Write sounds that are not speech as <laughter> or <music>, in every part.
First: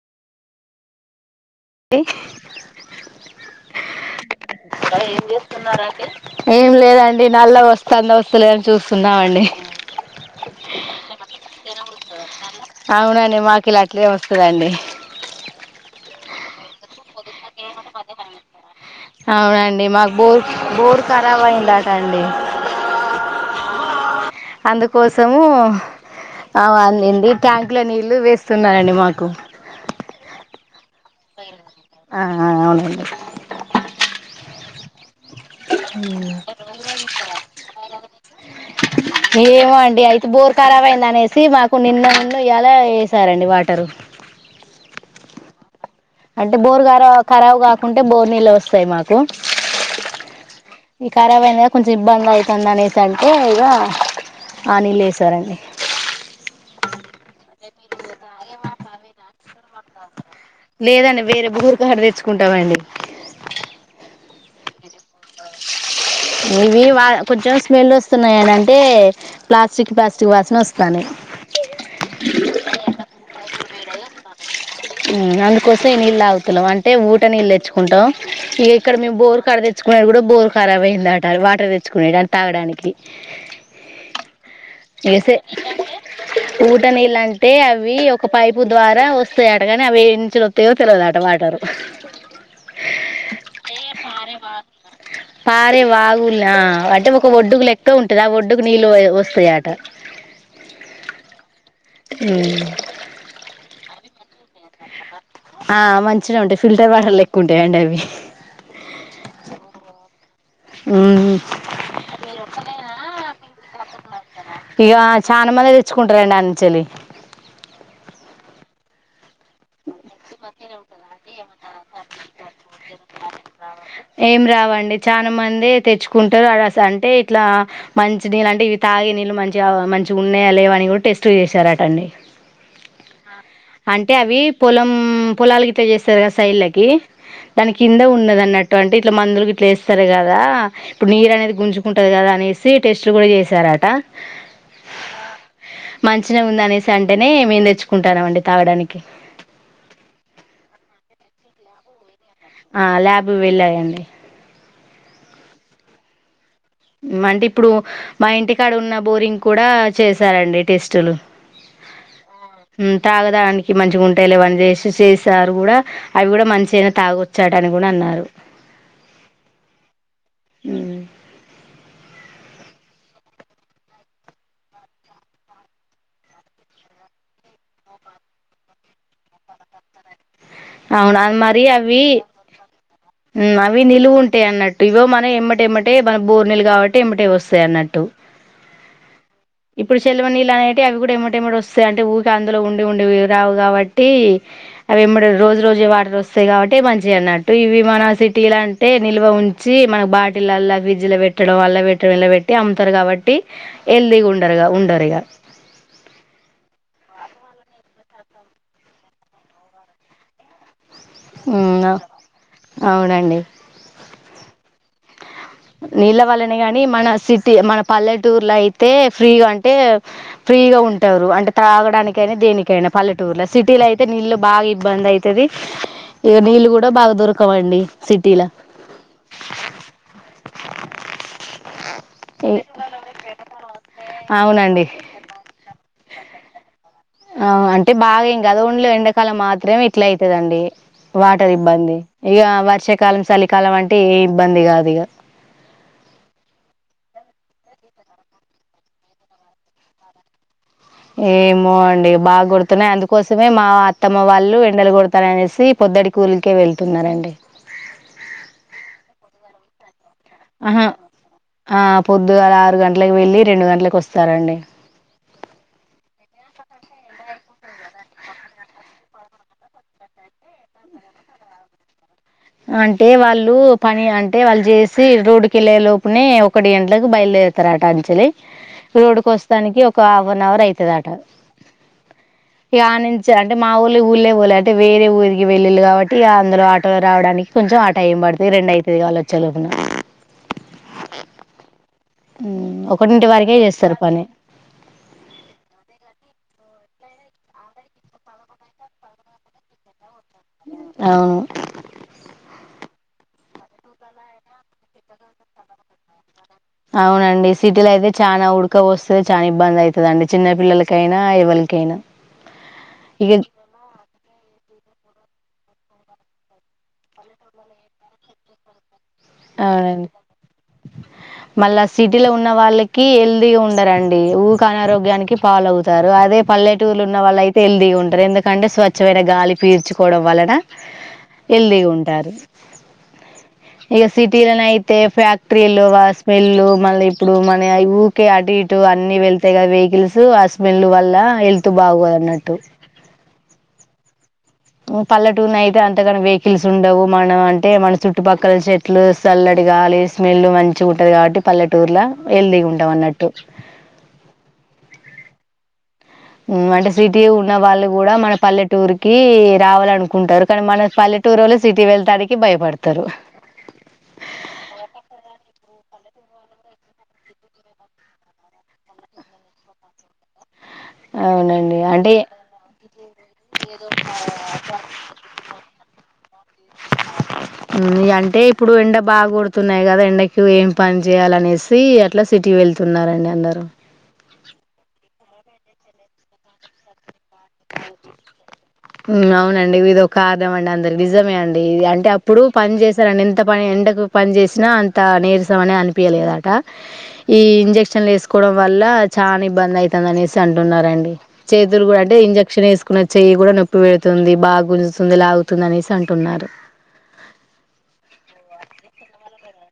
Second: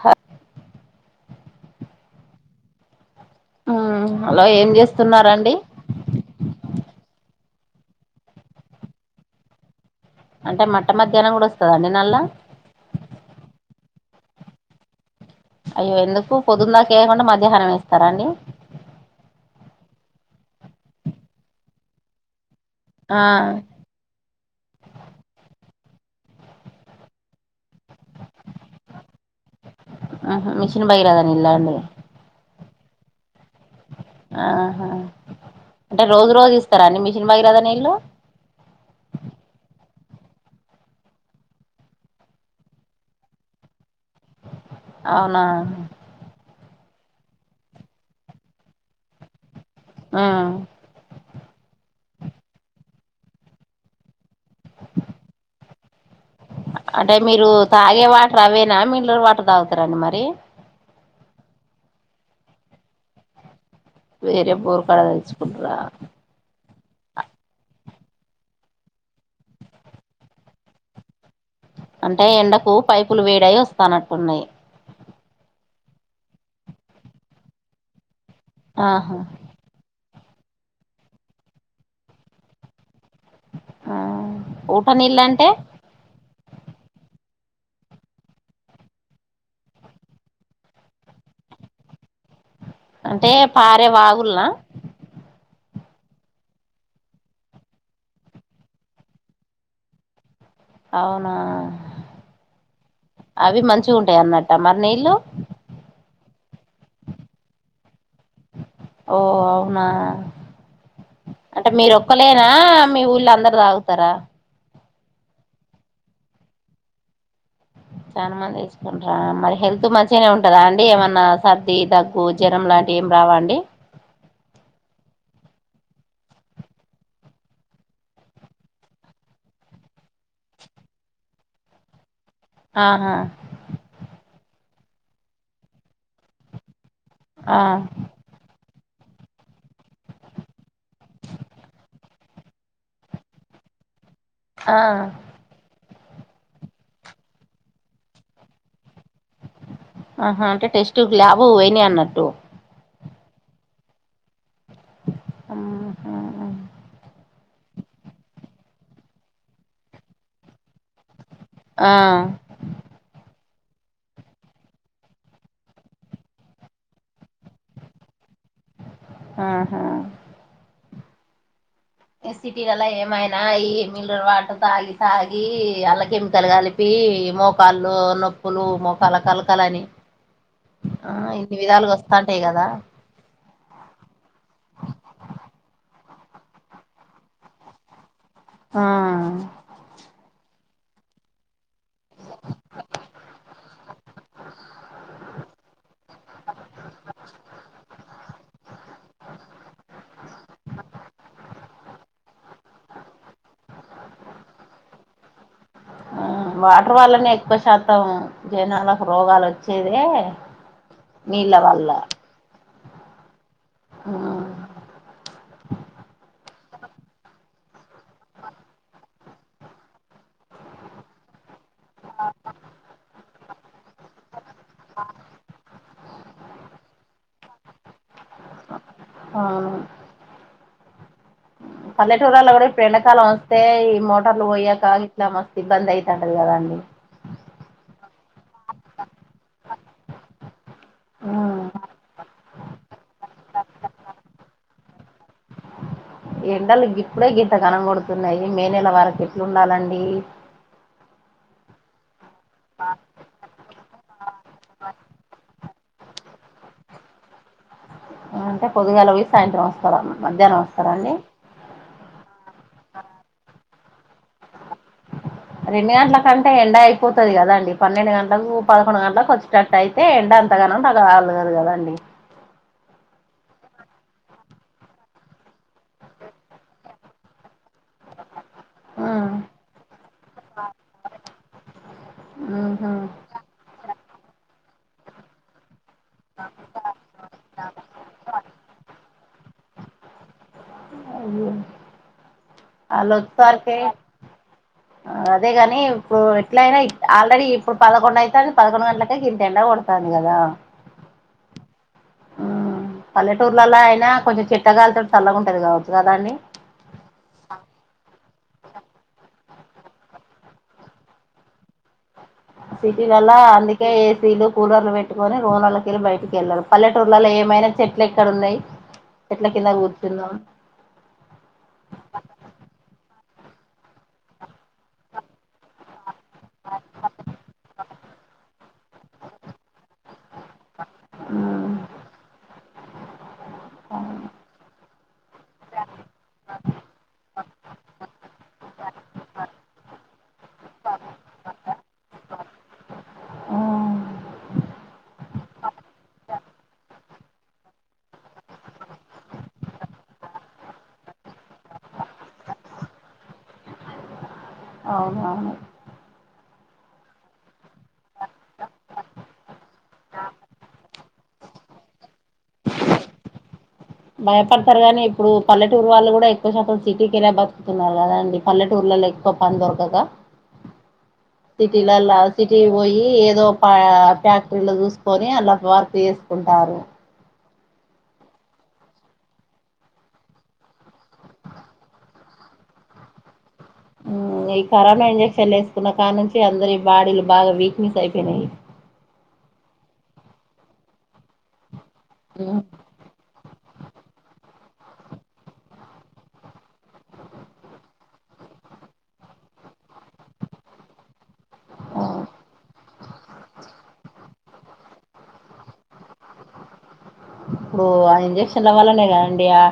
హ ఇ మ్మ్ హలో ఏం చేస్తున్నారండి ఏం లేదం ఇ నల్ల ఓస్తాందో ఓస్తాలే అన్ చూస్తున్నామండి అంటే మట్ట మధ్యానం కూడ వస్తాదా అండి నల్లా కిల కిలే వస్తుందండి అయ్యో ఎందుకు పొదుందాక వేయకుండా మధ్యాహ్నం వేస్తారా అండి. అవునండి మాక్ బోర్ బోర్ కారాబ్ అయిందట అండి ఆ అందుకోసము ఆవ్ అందింది ట్యాంక్ లో నీళ్ళు వేస్తున్నారండి మాకు కిన్ భగీరథ నీళ్ల అండి ఆ అవ్ అవునుండి ఆహా అంటే రోజు రోజు ఇస్తారా అండి మిషన్ భగీరథ నీళ్ళు ఏమో అండి అయి తు బోర్ కరబ్ అయిందనేసి మాకు నిన్ననుండి ఇయ్యాల ఎసారండి వాటరు అవునా డే బోరు కరా కరాబ్ కాకుంటే బోర్ నీళ్లే ఒస్తాయ్ మాకు ఆ య కొంచె ఇబ్బంద్ధైతంద్ అనేసార్కే ఇగ ఆ నీళ్ ఎసారాండి అంటే మీరు తాగే వాటర్ అవేనా మిన్లర్ వాటర్ తాగుతారండి మరి లేదండి వేరే బుర్ తాడు తెచ్చుకుంటామండి. వేరే బోర్ కడ తేచ్చుకుడురా ఇవి వా కొంచెం స్మెల్ వస్తున్నాయిని అంటే ప్లాస్టిక్ ప్లాస్టిక్ వాసన వస్తానయి. అంటే ఎండకు పైపులు వేడై వస్తానట్టున్నాయి. అందుకోసం ఈ నీళ్లు తాగుతలేం అంటే ఊట నీళ్ళు తెచ్చుకుంటాం. ఇక ఇక్కడ మేము ఆహా బోరు కడ తెచ్చుకునేది కూడా బోర్ఖరాబ్ అయిందట వాటర్ తెచ్చుకునేని తాగడానికి ఆ ఊట నీళ్ళంటే ఊట నీళ్ళు టే అవి ఒక పైపు ద్వారా వస్తాయ తేగాని అవి ఇంచ్లో తెల్తలేదట వాటరు అంటే పారే వాగుల్నా <unintelligible> వాగులు అంటే ఒక ఒడ్డుకు లెక్క ఉంటది ఆ ఒడ్డుకు నీళ్ళు వస్తాయట అవునా అవి మంచిగా ఉంటాయి అన్నట్ట మరి నీళ్లు ఆ మంచిగనే ఉంటాయి ఫిల్టర్ వాటర్ లెక్కు ఉంటాయిండి అవి ఓ అవునా అంటే మీరు ఒక్కలేనా మీ ఊళ్ళ అందరు తాగుతారా ఇక చాలా మంది తెచ్చుకుంటారండి అనుంచలి చానా మంది తెచ్చుకుంటారా మరి హెల్త్ మంచిగానే ఉంటదా అండి ఏమన్నా సర్ది, దగ్గు జ్వరం లాంటివి ఏం రావా అండి. ఏం రావండి చానా మంది. తెచ్చుకుంటారు అ అంటే ఇట్లా మంచి నీళ్ళు అంటే ఇవి తాగే నీళ్ళు మంచిగా మంచిగా ఉన్నాయా లేవని ఏవో టెస్ట్లు చేసారటండి ఆహా అంటే అవి పొలం పొలాలు గిట్ట చేస్తారు కదా సైడ్లకి ఆ దాని కింద ఉన్నదన్నట్టు అంటే ఇట్లా మందులు ఇట్లేస్తారు కదా ఇప్పుడు నీరు అనేది గుంజుకుంటది కదా అనేసి టెస్ట్లు కూడా చేసారా ట ఆ మంచిగనే ఉంది అనేసి అంటేనే మేము తెచ్చుకుంటాన్నాం అండి తాగడానికి ఆహా అంటే టెస్ట్ ల్యాబ్ కి పోయినాయి అన్నట్టు ఆ ల్యాబ్ వెళ్ళాయండి ఆహ అంటే ఇప్పుడు మా ఇంటికాడ ఉన్న బోరింగ్ కూడా చేసారండి టెస్టులు. ఆ ఉమ్ తాగడానికి మంచిగా ఉంటాయిలేవని చేసి చేసారు కూడా అవి కూడా మంచి అయినా తాగొచ్చాటా అని కూడా అన్నారు. ఆహా ఉమ్ ఎ సిటీలలా ఏమైనా ఈ మినరల్ వాటర్ తాగి తాగి అలా కెమికల్ కలిపి మోకాళ్ళు నొప్పులు మోకాలు కలకలని ఆ అవునా ఇన్ని మరి విధాలుగా అవి వస్తాంటాయి కదా ఉమ్ అవి నిలువు ఉంటాయి అన్నట్టు ఇవో మనం ఎమ్మటెమ్మటే మన బోర్నీలు కాబట్టి ఎంబేట్ వస్తాయి అన్నట్టు ఆ ఇప్పుడు సేలవ నీళ్ళు అనే అవి కూడా ఇంబటెమ్మటే వస్తాయి అంటే ఊకే అందులో ఉండి ఉండివి రావు కాబట్టి అవి ఎంబడే రోజు రోజు వాటర్ వస్తాయి కాబట్టి మంచిగా అన్నట్టు ఇవి మన సిటీ అంటే నిల్వ ఉంచి మన బాటిల్ అ ఫ్రిడ్జ్ లో పెట్టడం అల్ల పెట్టడం ఇలా పెట్టి అమ్ముతారు కాబట్టి హెల్దీగా ఉండరుగా ఉండరు ఇగా ఆ వాటర్ వల్లనే ఎక్కువ శాతం జనాలకు రోగాలు వచ్చేదే నీళ్ల వళ్ళ అవునండి ఆ నీళ్ళవల్లని గాని మన సిటీ మన పల్లెటూరులో అయితే ఫ్రీగా అంటే ఫీ ఫ్రీగా ఉంటారు అంటే త్రాగడానికైనా దేనికైనా పల్లెటూరుల సిటీలో అయితే నీళ్ళు బాగా ఇబ్బంది అయితది. ఇక నీళ్ళు కూడా బాగా దొరకవండి సిటీలా ఆ పల్లెటూరుల్లో కూడా ఇప్పుడు ఎండాకాలం వస్తే ఈ మోటార్లు అవునండి పోయాక ఇట్లా మస్తు ఇబ్బంది అయితాంటది కదండి ఆ అంటే బాగా ఏం కాదు ఓన్లీ ఎండకాలం మాత్రమే ఇట్లా అయితదండి వాటర్ ఇబ్బంది ఇక వర్షాకాలం చలికాలం అంటే ఏ ఇబ్బంది కాదు ఇక ఎండలు ఇప్పుడే గీంత గాన కొొడుతున్నాయి మే నెల వరకు ఎట్ల ఉండాలండి ఏమో అండి బాగాగుడుతున్నాయి అందుకోసమే మా అత్తమ్మ వాళ్ళు ఎండలు కొడతానయి అనేసి. పొదడి కూలికే వెళ్తున్నారండి అంటే పొదుగాల పోయి సాయంత్రం వస్తారన్న ఆహా ఆ పొద్దుగలా ఆరు గంటలకు వెళ్ళి రెండు గంటలకు వస్తారండి రెండు గంటల కంటే ఎండ అయిపోతది కదా అండి పన్నెండు గంటలకు పదకొండు గంటలకు వచ్చేటట్టు అయితే ఎండ ఎంతగాన ఉంటే <unintelligible> కదాండి అంటే వాళ్ళు పని అంటే వాళ్ళు చేసి రోడ్డు కెళ్లే లోపునే ఒకటి గంటలకి బయలుదేరు తారట అంచలి రోడ్కి ఉమ్ వస్తానికి ఒక హాఫ్ అన్ అవర్ అయితది ఆట ఇక ఉహు ఆ నుంచి అంటే మా ఒళ్ళు ఊళ్ళో కి పోలా అంటే వేరే ఊరికి వెళ్ళిలు కాబట్టి ఇక అందులో ఆటో కొంచెం ఆ టైం పడుతది రెండు అయితది ఇక వాళ్ళు వచ్చే లోపున అవును <unintelligible> మ్ ఒకటింటి వరకే వాళ్ళచ్చసరకే చేస్తారు పని అదే గాని ఇప్పుడు ఎట్లయినా ఆల్రెడీ ఇప్పుడు పదకొండుయితుంది పదకొండుగంటలకే ఇంతఎండకొడుతాంది కదా అవును పల్లెటూర్లలా అయినా కొంచెం చెట్లగాలితో చల్లగా ఉంటది కావచ్చు కదా అండి అవునండి సిటీలో అయితే చానా ఉడకపోస్తది చాన ఇబ్బంది అయితాది అండి చిన్న పిల్లలకైనా ఎవలికైనా సిటీ లల్లో ఇక అందుకే ఏసీలు కూలర్లు పెట్టుకొని <unintelligible> టోనలాకెళ్ళి బయటికి వెళ్లరు పల్లెటూర్లలో ఏమైనా చెట్లు ఎక్కడ ఉన్నయి అవునండి మళ్ళా సిటీలో ఉన్న వాళ్ళకి ఎల్ ఉండరండి ఊక అనారోగ్యానికి పాలవుతారు అదే పల్లెటూర్ల ఉన్న వాళ్ళ అయితే హెల్తీగా ఉంటారు ఎందుకంటే స్వచ్ఛమైన గాలి పీల్చు కోవడం వలన హెల్తీగా ఉమ్ ఉంటారు ఇక సిటీ లొ నయితే తే ఫ్యాక్టరీలు స్మెల్ మళ్ళి ఇప్పుడు మన ఊరికే అటు ఇటు అన్ని వెళ్తాయి గా వెహికల్స్ హ స్మెల్ వల్ల హెల్త్ బాగోదు అన్నట్టు ఆ పల్లెటూన అయితే అంతగాన వెహికల్స్ ఉండవు మనం అంటే మన చుట్టుపక్కల చెట్లు చల్లటి గాలి స్మెల్ మంచిగ ఉంటది కాబట్టి పల్లెటూర్ల హెల్తీగా ఉంటాం అన్నట్టు అవునవును అంటే సిటీ ఉన్న వాళ్ళు కూడా మన పల్లెటూరు కి రావాలనుకుంటారు కానీ మన పల్లె పల్లెటూరోళ్ళు సిటీ వెళ్ళటానికి భయపడతారు భయపడతారు కానీ ఇప్పుడు పల్లెటూరు వాళ్ళు కూడా ఎక్కువ శాతం సిటీ కెళ్ళి బతుకుతున్నారు కదండి పల్లెటూరులో ఎక్కువ పని దొరకక ఆ సిటీలల్లా సిటీ పోయి ఏదో ఫ్యాక్టరీలో చూసుకొని అలా వర్క్ చే ఉంటారు ఊ అంటే ఇప్పుడు ఎండ బాగా కొడుతున్నాయి కదా ఎండకు ఏమి పని చేయాలనేసి అట్లా సిటీ వెలు తున్నారు వెళ్తున్నారండి అందరూ ఈ కరోనా ఇంజక్షన్లు వేసుకున్న కాడి నుంచి అందరి ఈ బాడీలు బాగా వీక్నేెస్ అయిపోయినాయి అవునండి ఇది ఒక ఆదాం అండి అందరు నిజమే అండి అంటే అప్పుడు ఉమ్ పని చేశారండి ఎంత ంత పని ఎండకు పని చేసినా అంత నీరసం అని అనిపీయలేదట ఈ ఇంజక్షన్లు వేసుకో <unintelligible> వల్ల చానా ఇబ్బంది అయితాందనేసి అంటున్నారండి చేతులు కూడా ఆ అంటే ఇంజక్ క్షన్ వేసుకున్న చెయ్యి కూడా నొప్పి పెడుతుంది బాగా గుంజుతుంది లాగుతుంది అనేసి అంటున్నారు ఇప్పుడు ఆ ఇంజక్షన్ల వల్లనే కదండీ ఆ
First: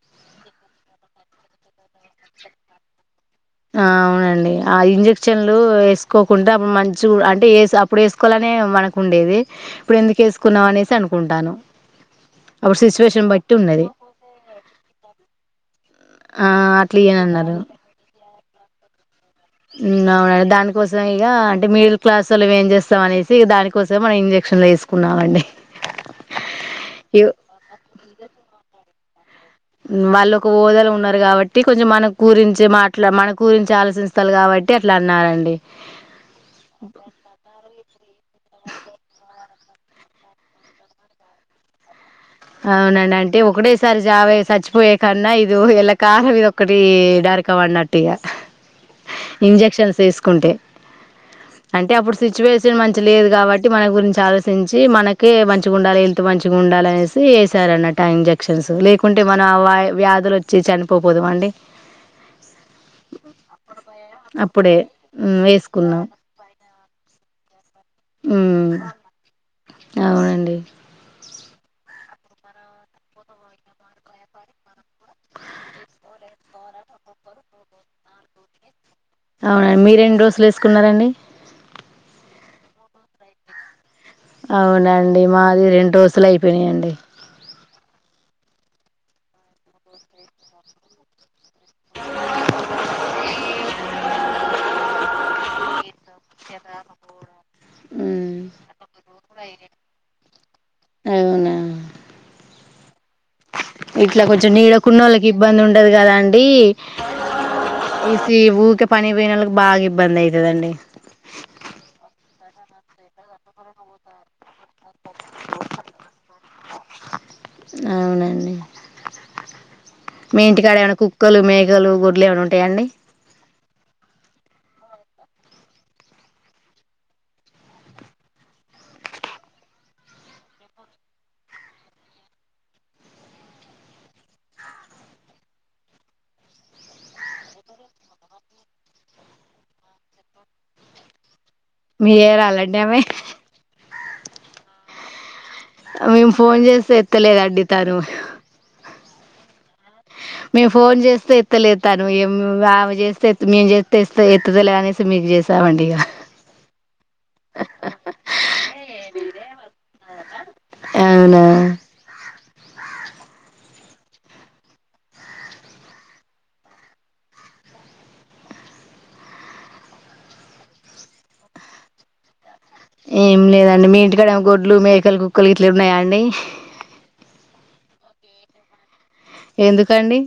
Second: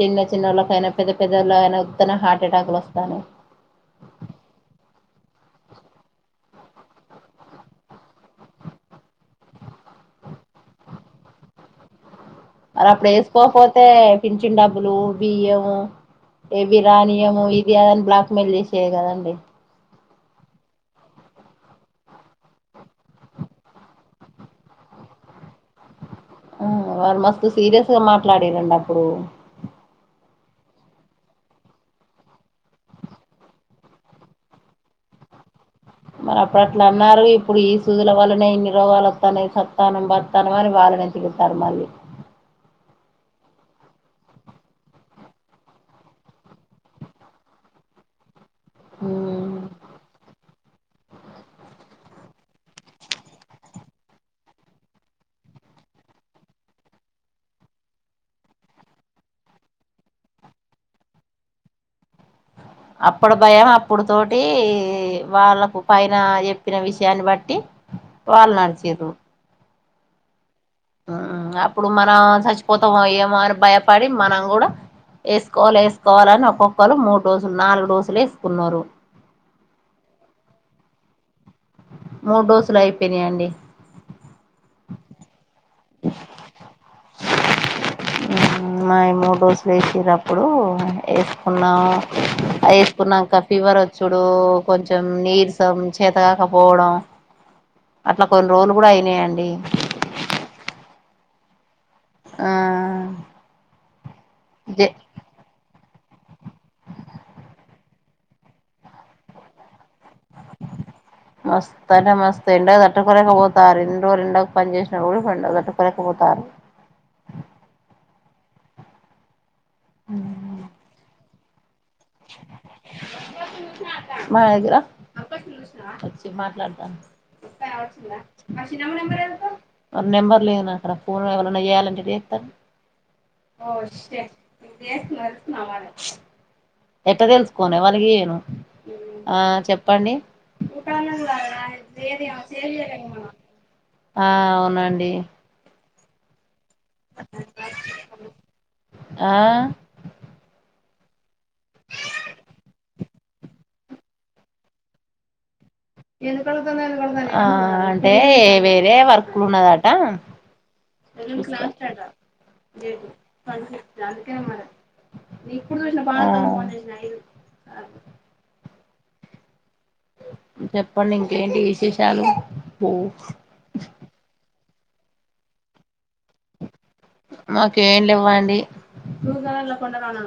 చిన్న చినోళ్ళ కైనా పెద్ద పెద్దోళ్ల అయినా ఉత్తగనే హార్ట్ అటాక్ లు వస్తానయి ఆ అవునండి ఆ ఇంజెక్షన్లు వేసుకోకుంట మంచు అంటే ఎసు అప్పుడు వేసుకోవాలని నే మనకు ఉండేది ఇప్పుడు ఎందుకు వేసుకున్నాం ఆనేసి అనుకుంటాను ఆది అప్పుడు సిచ్యువేషన్ బట్టి వేసుకోకపోతే ఉన్నది. పించిన్ డబ్బులు బియ్యము ఆ! ఇటీకి రానియము అట్లియ్యనన్నారు. ఇది అదని బ్లాక్ మెయిల్ చేసేది కదండి అవునండి దానికోసమ ఇగా అంటే మడిల్ క్లాస్ వాళ్ళం ఏం చేస్తాం అనేసిక దానికోసమే మనం ఇంజెక్షన్లు వేస కున్నామండి ఉ వారు మస్తు సీరియస్ గా మాట్లాడారండి అప్పుడు వాళ్ళు ఒక హోదలో ఉన్నారు కాబట్టి కొంచెం మనకు గురించి మాట్లా మన గురించి ఆలోచిస్తారు కాబట్టి బట్టి అట్లా అన్నారండి మరి అప్పుడు అట్లా అన్నారు ఇప్పుడు ఈ సూదుల వల్లనే ఇన్ని రోగాలు వత్తాన్నాయి <unintelligible> అవునండి అంటే ఒకటేసారి చావే చచ్చిపోయే కన్నా ఇది ఎళ్లా కాలం ఇది ఒకటి నరకం ఆనట్టుగా ఉమ్ ఇంజక్షన్స్ వేసుకుంటే అంటే అప్పుడు సిచ్యువేషన్ మంచి లేదు కాబట్టి మన గురించి ఆలోచించి మనకే మంచిగా ఉండాలి హెల్త్ మంచి ఉండాలి అనేసి వేశారన్నట్టు ఇంజక్షన్స్ లేకుంటే మనం వ్యాధులు వచ్చి చనిపోపోదుమా అండి అప్పుడు భయం అప్పుడు తోటి అప్పుడే మ్మ్ వాళ్ళకు వేసుకున్నాం పైన చెప్పిన విషయాన్ని బట్టి వాళ్ళు మ్మ్ నడిసిర్రు అవునండి అప్పుడు మనం చచ్చిపోతాం ఏమో అని భయపడి మనం కూడా వేసుకోవాల వేసుకోవాలని ఒక్కొక్కళ్రు మూడు డోసులు నాలుగు డోసులు వేసుకున్నారు అవునండి మీరెన్ని డోస్ లు వేసుకున్నారండి మూడు డోసులు అయిపోయినాయండి అవునండి మావి రెండు డోస్ లు అయిపోయినాయండి మావి మూడు డోస్ వేసేటప్పుడు వేసుకున్నాము వేసుకున్నాక ఫీవర్ వచ్చుడు కొంచెం నీరసం చేతగాకపోవడం అట్లా మ్మ్ కొన్ని రోజులు కూడా అయినాయండి అవునా ఆ ఇట్లా కొంచెం జే నీడకున్న వాళ్ళకి ఇబ్బంది ఉండ ఉండదు కదాండి ఇ ఊకే పని పోయిన వాళ్ళకి బాగాంది ఇబ్బంది అయాతదండి ఎండ తట్టుకోలేకపోతారు ఇన్నీ రోజులు ఎండా పని చేసిన కూడా ఎండ తట్టుకోలేకపోతారు అవునండి మీ ఇంటికాడ ఏమైన్న కుక్కలు మేకలు గొడ్లు ఏమైనా ఉంటాయ అండి మా దగ్గర వచ్చి మాట్లాడతాను <unintelligible> మా చిన్నమ్మ నెంబర్ ఏసుకో నెంబర్ లేదు నా కాడా ఫోన్ ఎవరైన్నా చేయాలంటే చేస్తారు ఓ షట్ <unintelligible> ఎట్ట తెలుసుకోనే వాళ్ళకి ఇయాను ఆ చెప్పండి మీరు చేయాలండి ఆమె ఆ అవునండి మేము ఫోన్ చేస్తే ఎత్తలేదు అండి తను ఆ మేము ఫోన్ చేస్తే ఎత్తలేదు తను ఏ ఆమె చేస్తే మేము చేస్తేస్త ఎత్తలే అనేసి మీకు చేస్తా ఆ అంటే వేరే వర్క్ ఉన్నదట ఈ అవునా రోజే లాస్ట్ అట అందుకే తెచ్చుకుందాం ఆ చెప్పండి ఇంకేంటి విశేషాలు ఏం లేదండి మీ ఇంటికాడ ఏ గోర్లు మేకలు కుక్కలు ఇట్లు ఉన్నాయాండి మాకేం లేవండి ఎందుకండి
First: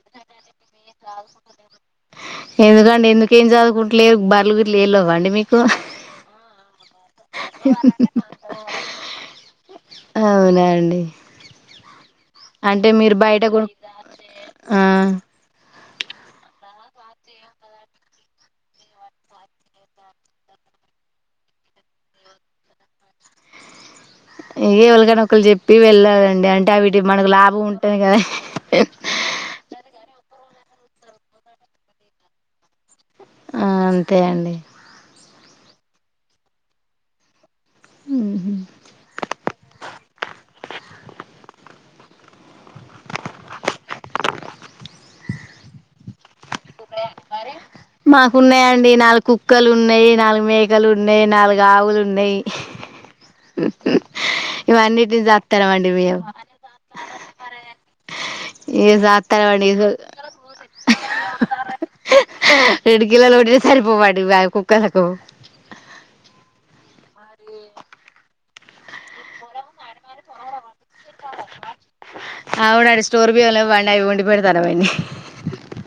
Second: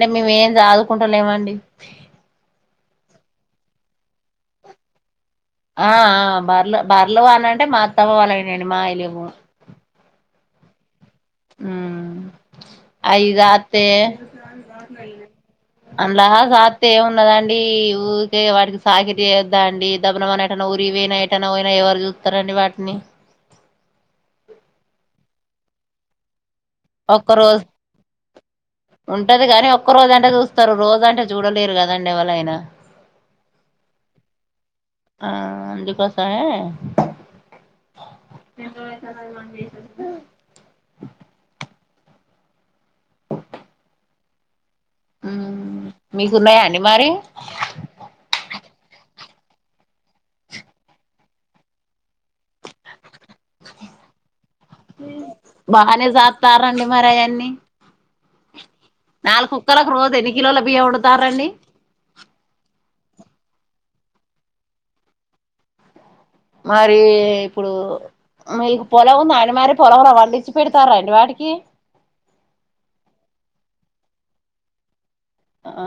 డి మీ వే జాదు ఎందుకండి ఎందుక ఏం చదువుకుంటలే బర్లు గుట లేళవ్వండి మీకు ఆ ఆ బర్ల బర్లు కావాలంటే అంటే మా అత్తమ్మ వాళ్లయి అండి మాయి లేవు అవునా అండి అంటే మీరు అయి బయట కొన్ జాతే ఆ అండ్లా సాతే ఏమి ఉన్నదండి ఊకే వాటికి సాకితి చేయొద్దా అండి దబ్బున మనం ఏటాన్నా పో తే ఊరికి పోయినా ఎటన్నా పోయినా ఎవరు చూస్తరండి వాటిని ఇ ఎవరికన్నా ఒక్కరికి చెప్పి వెళ్లాలండి అంటే ఉంటది మనకు ఒక్క లాభం రోజు ఉంటది కదా ఉంటది కాని ఒక్క రోజు అంటే చూస్తారు రోజు అంటే చూడలేరు కదండి ఎవళ అయినా అ అంతే అండి ఆ అందుకోసమే ఎన్ని రోజులు అయితాంది మనం చేసి మీకుఉ న్నాయా అండి మరి మాకున్నాయండి నాలుగు కుక్కలు ఉన్నాయి నాలుగు మేకలు ఉన్నాయి నాలుగు ఆవులు ఉన్నాయి ఇవి అన్నిటిని సాత్తనామండి బానే మేము సాత్తారండి మరి అయన్నీ ఇగ నాలుగు సాత్తానమండి కుక్కలకు రోజు ఎన్ని కిలోల బియ్యం ఒండుతారు అండి రెండు కిలోలు ఒండినా సరిపోవు అండి మా కుక్కలకు మరి ఇప్పుడు మీకు పొలం ఉందా అండి మరి పొలంల పండిచ్చి పెడతారా అండి వాటి అవునండి స్టోర్ బియ్యం లేవు అని అవి వండి పెడతాన్నం అండి అండి ఆ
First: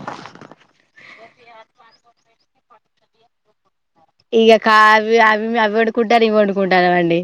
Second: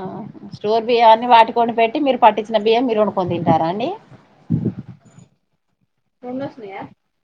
స్టోర్ బియ్యాన్ని వాటికి వండి పెట్టి మీరు పట్టించిన బియ్యం మీరు వండుకొని తింటారా అండి ఇగ కావి అవి అవి వండ్కుంటాను ఇవి వండుకుంటానాం అండి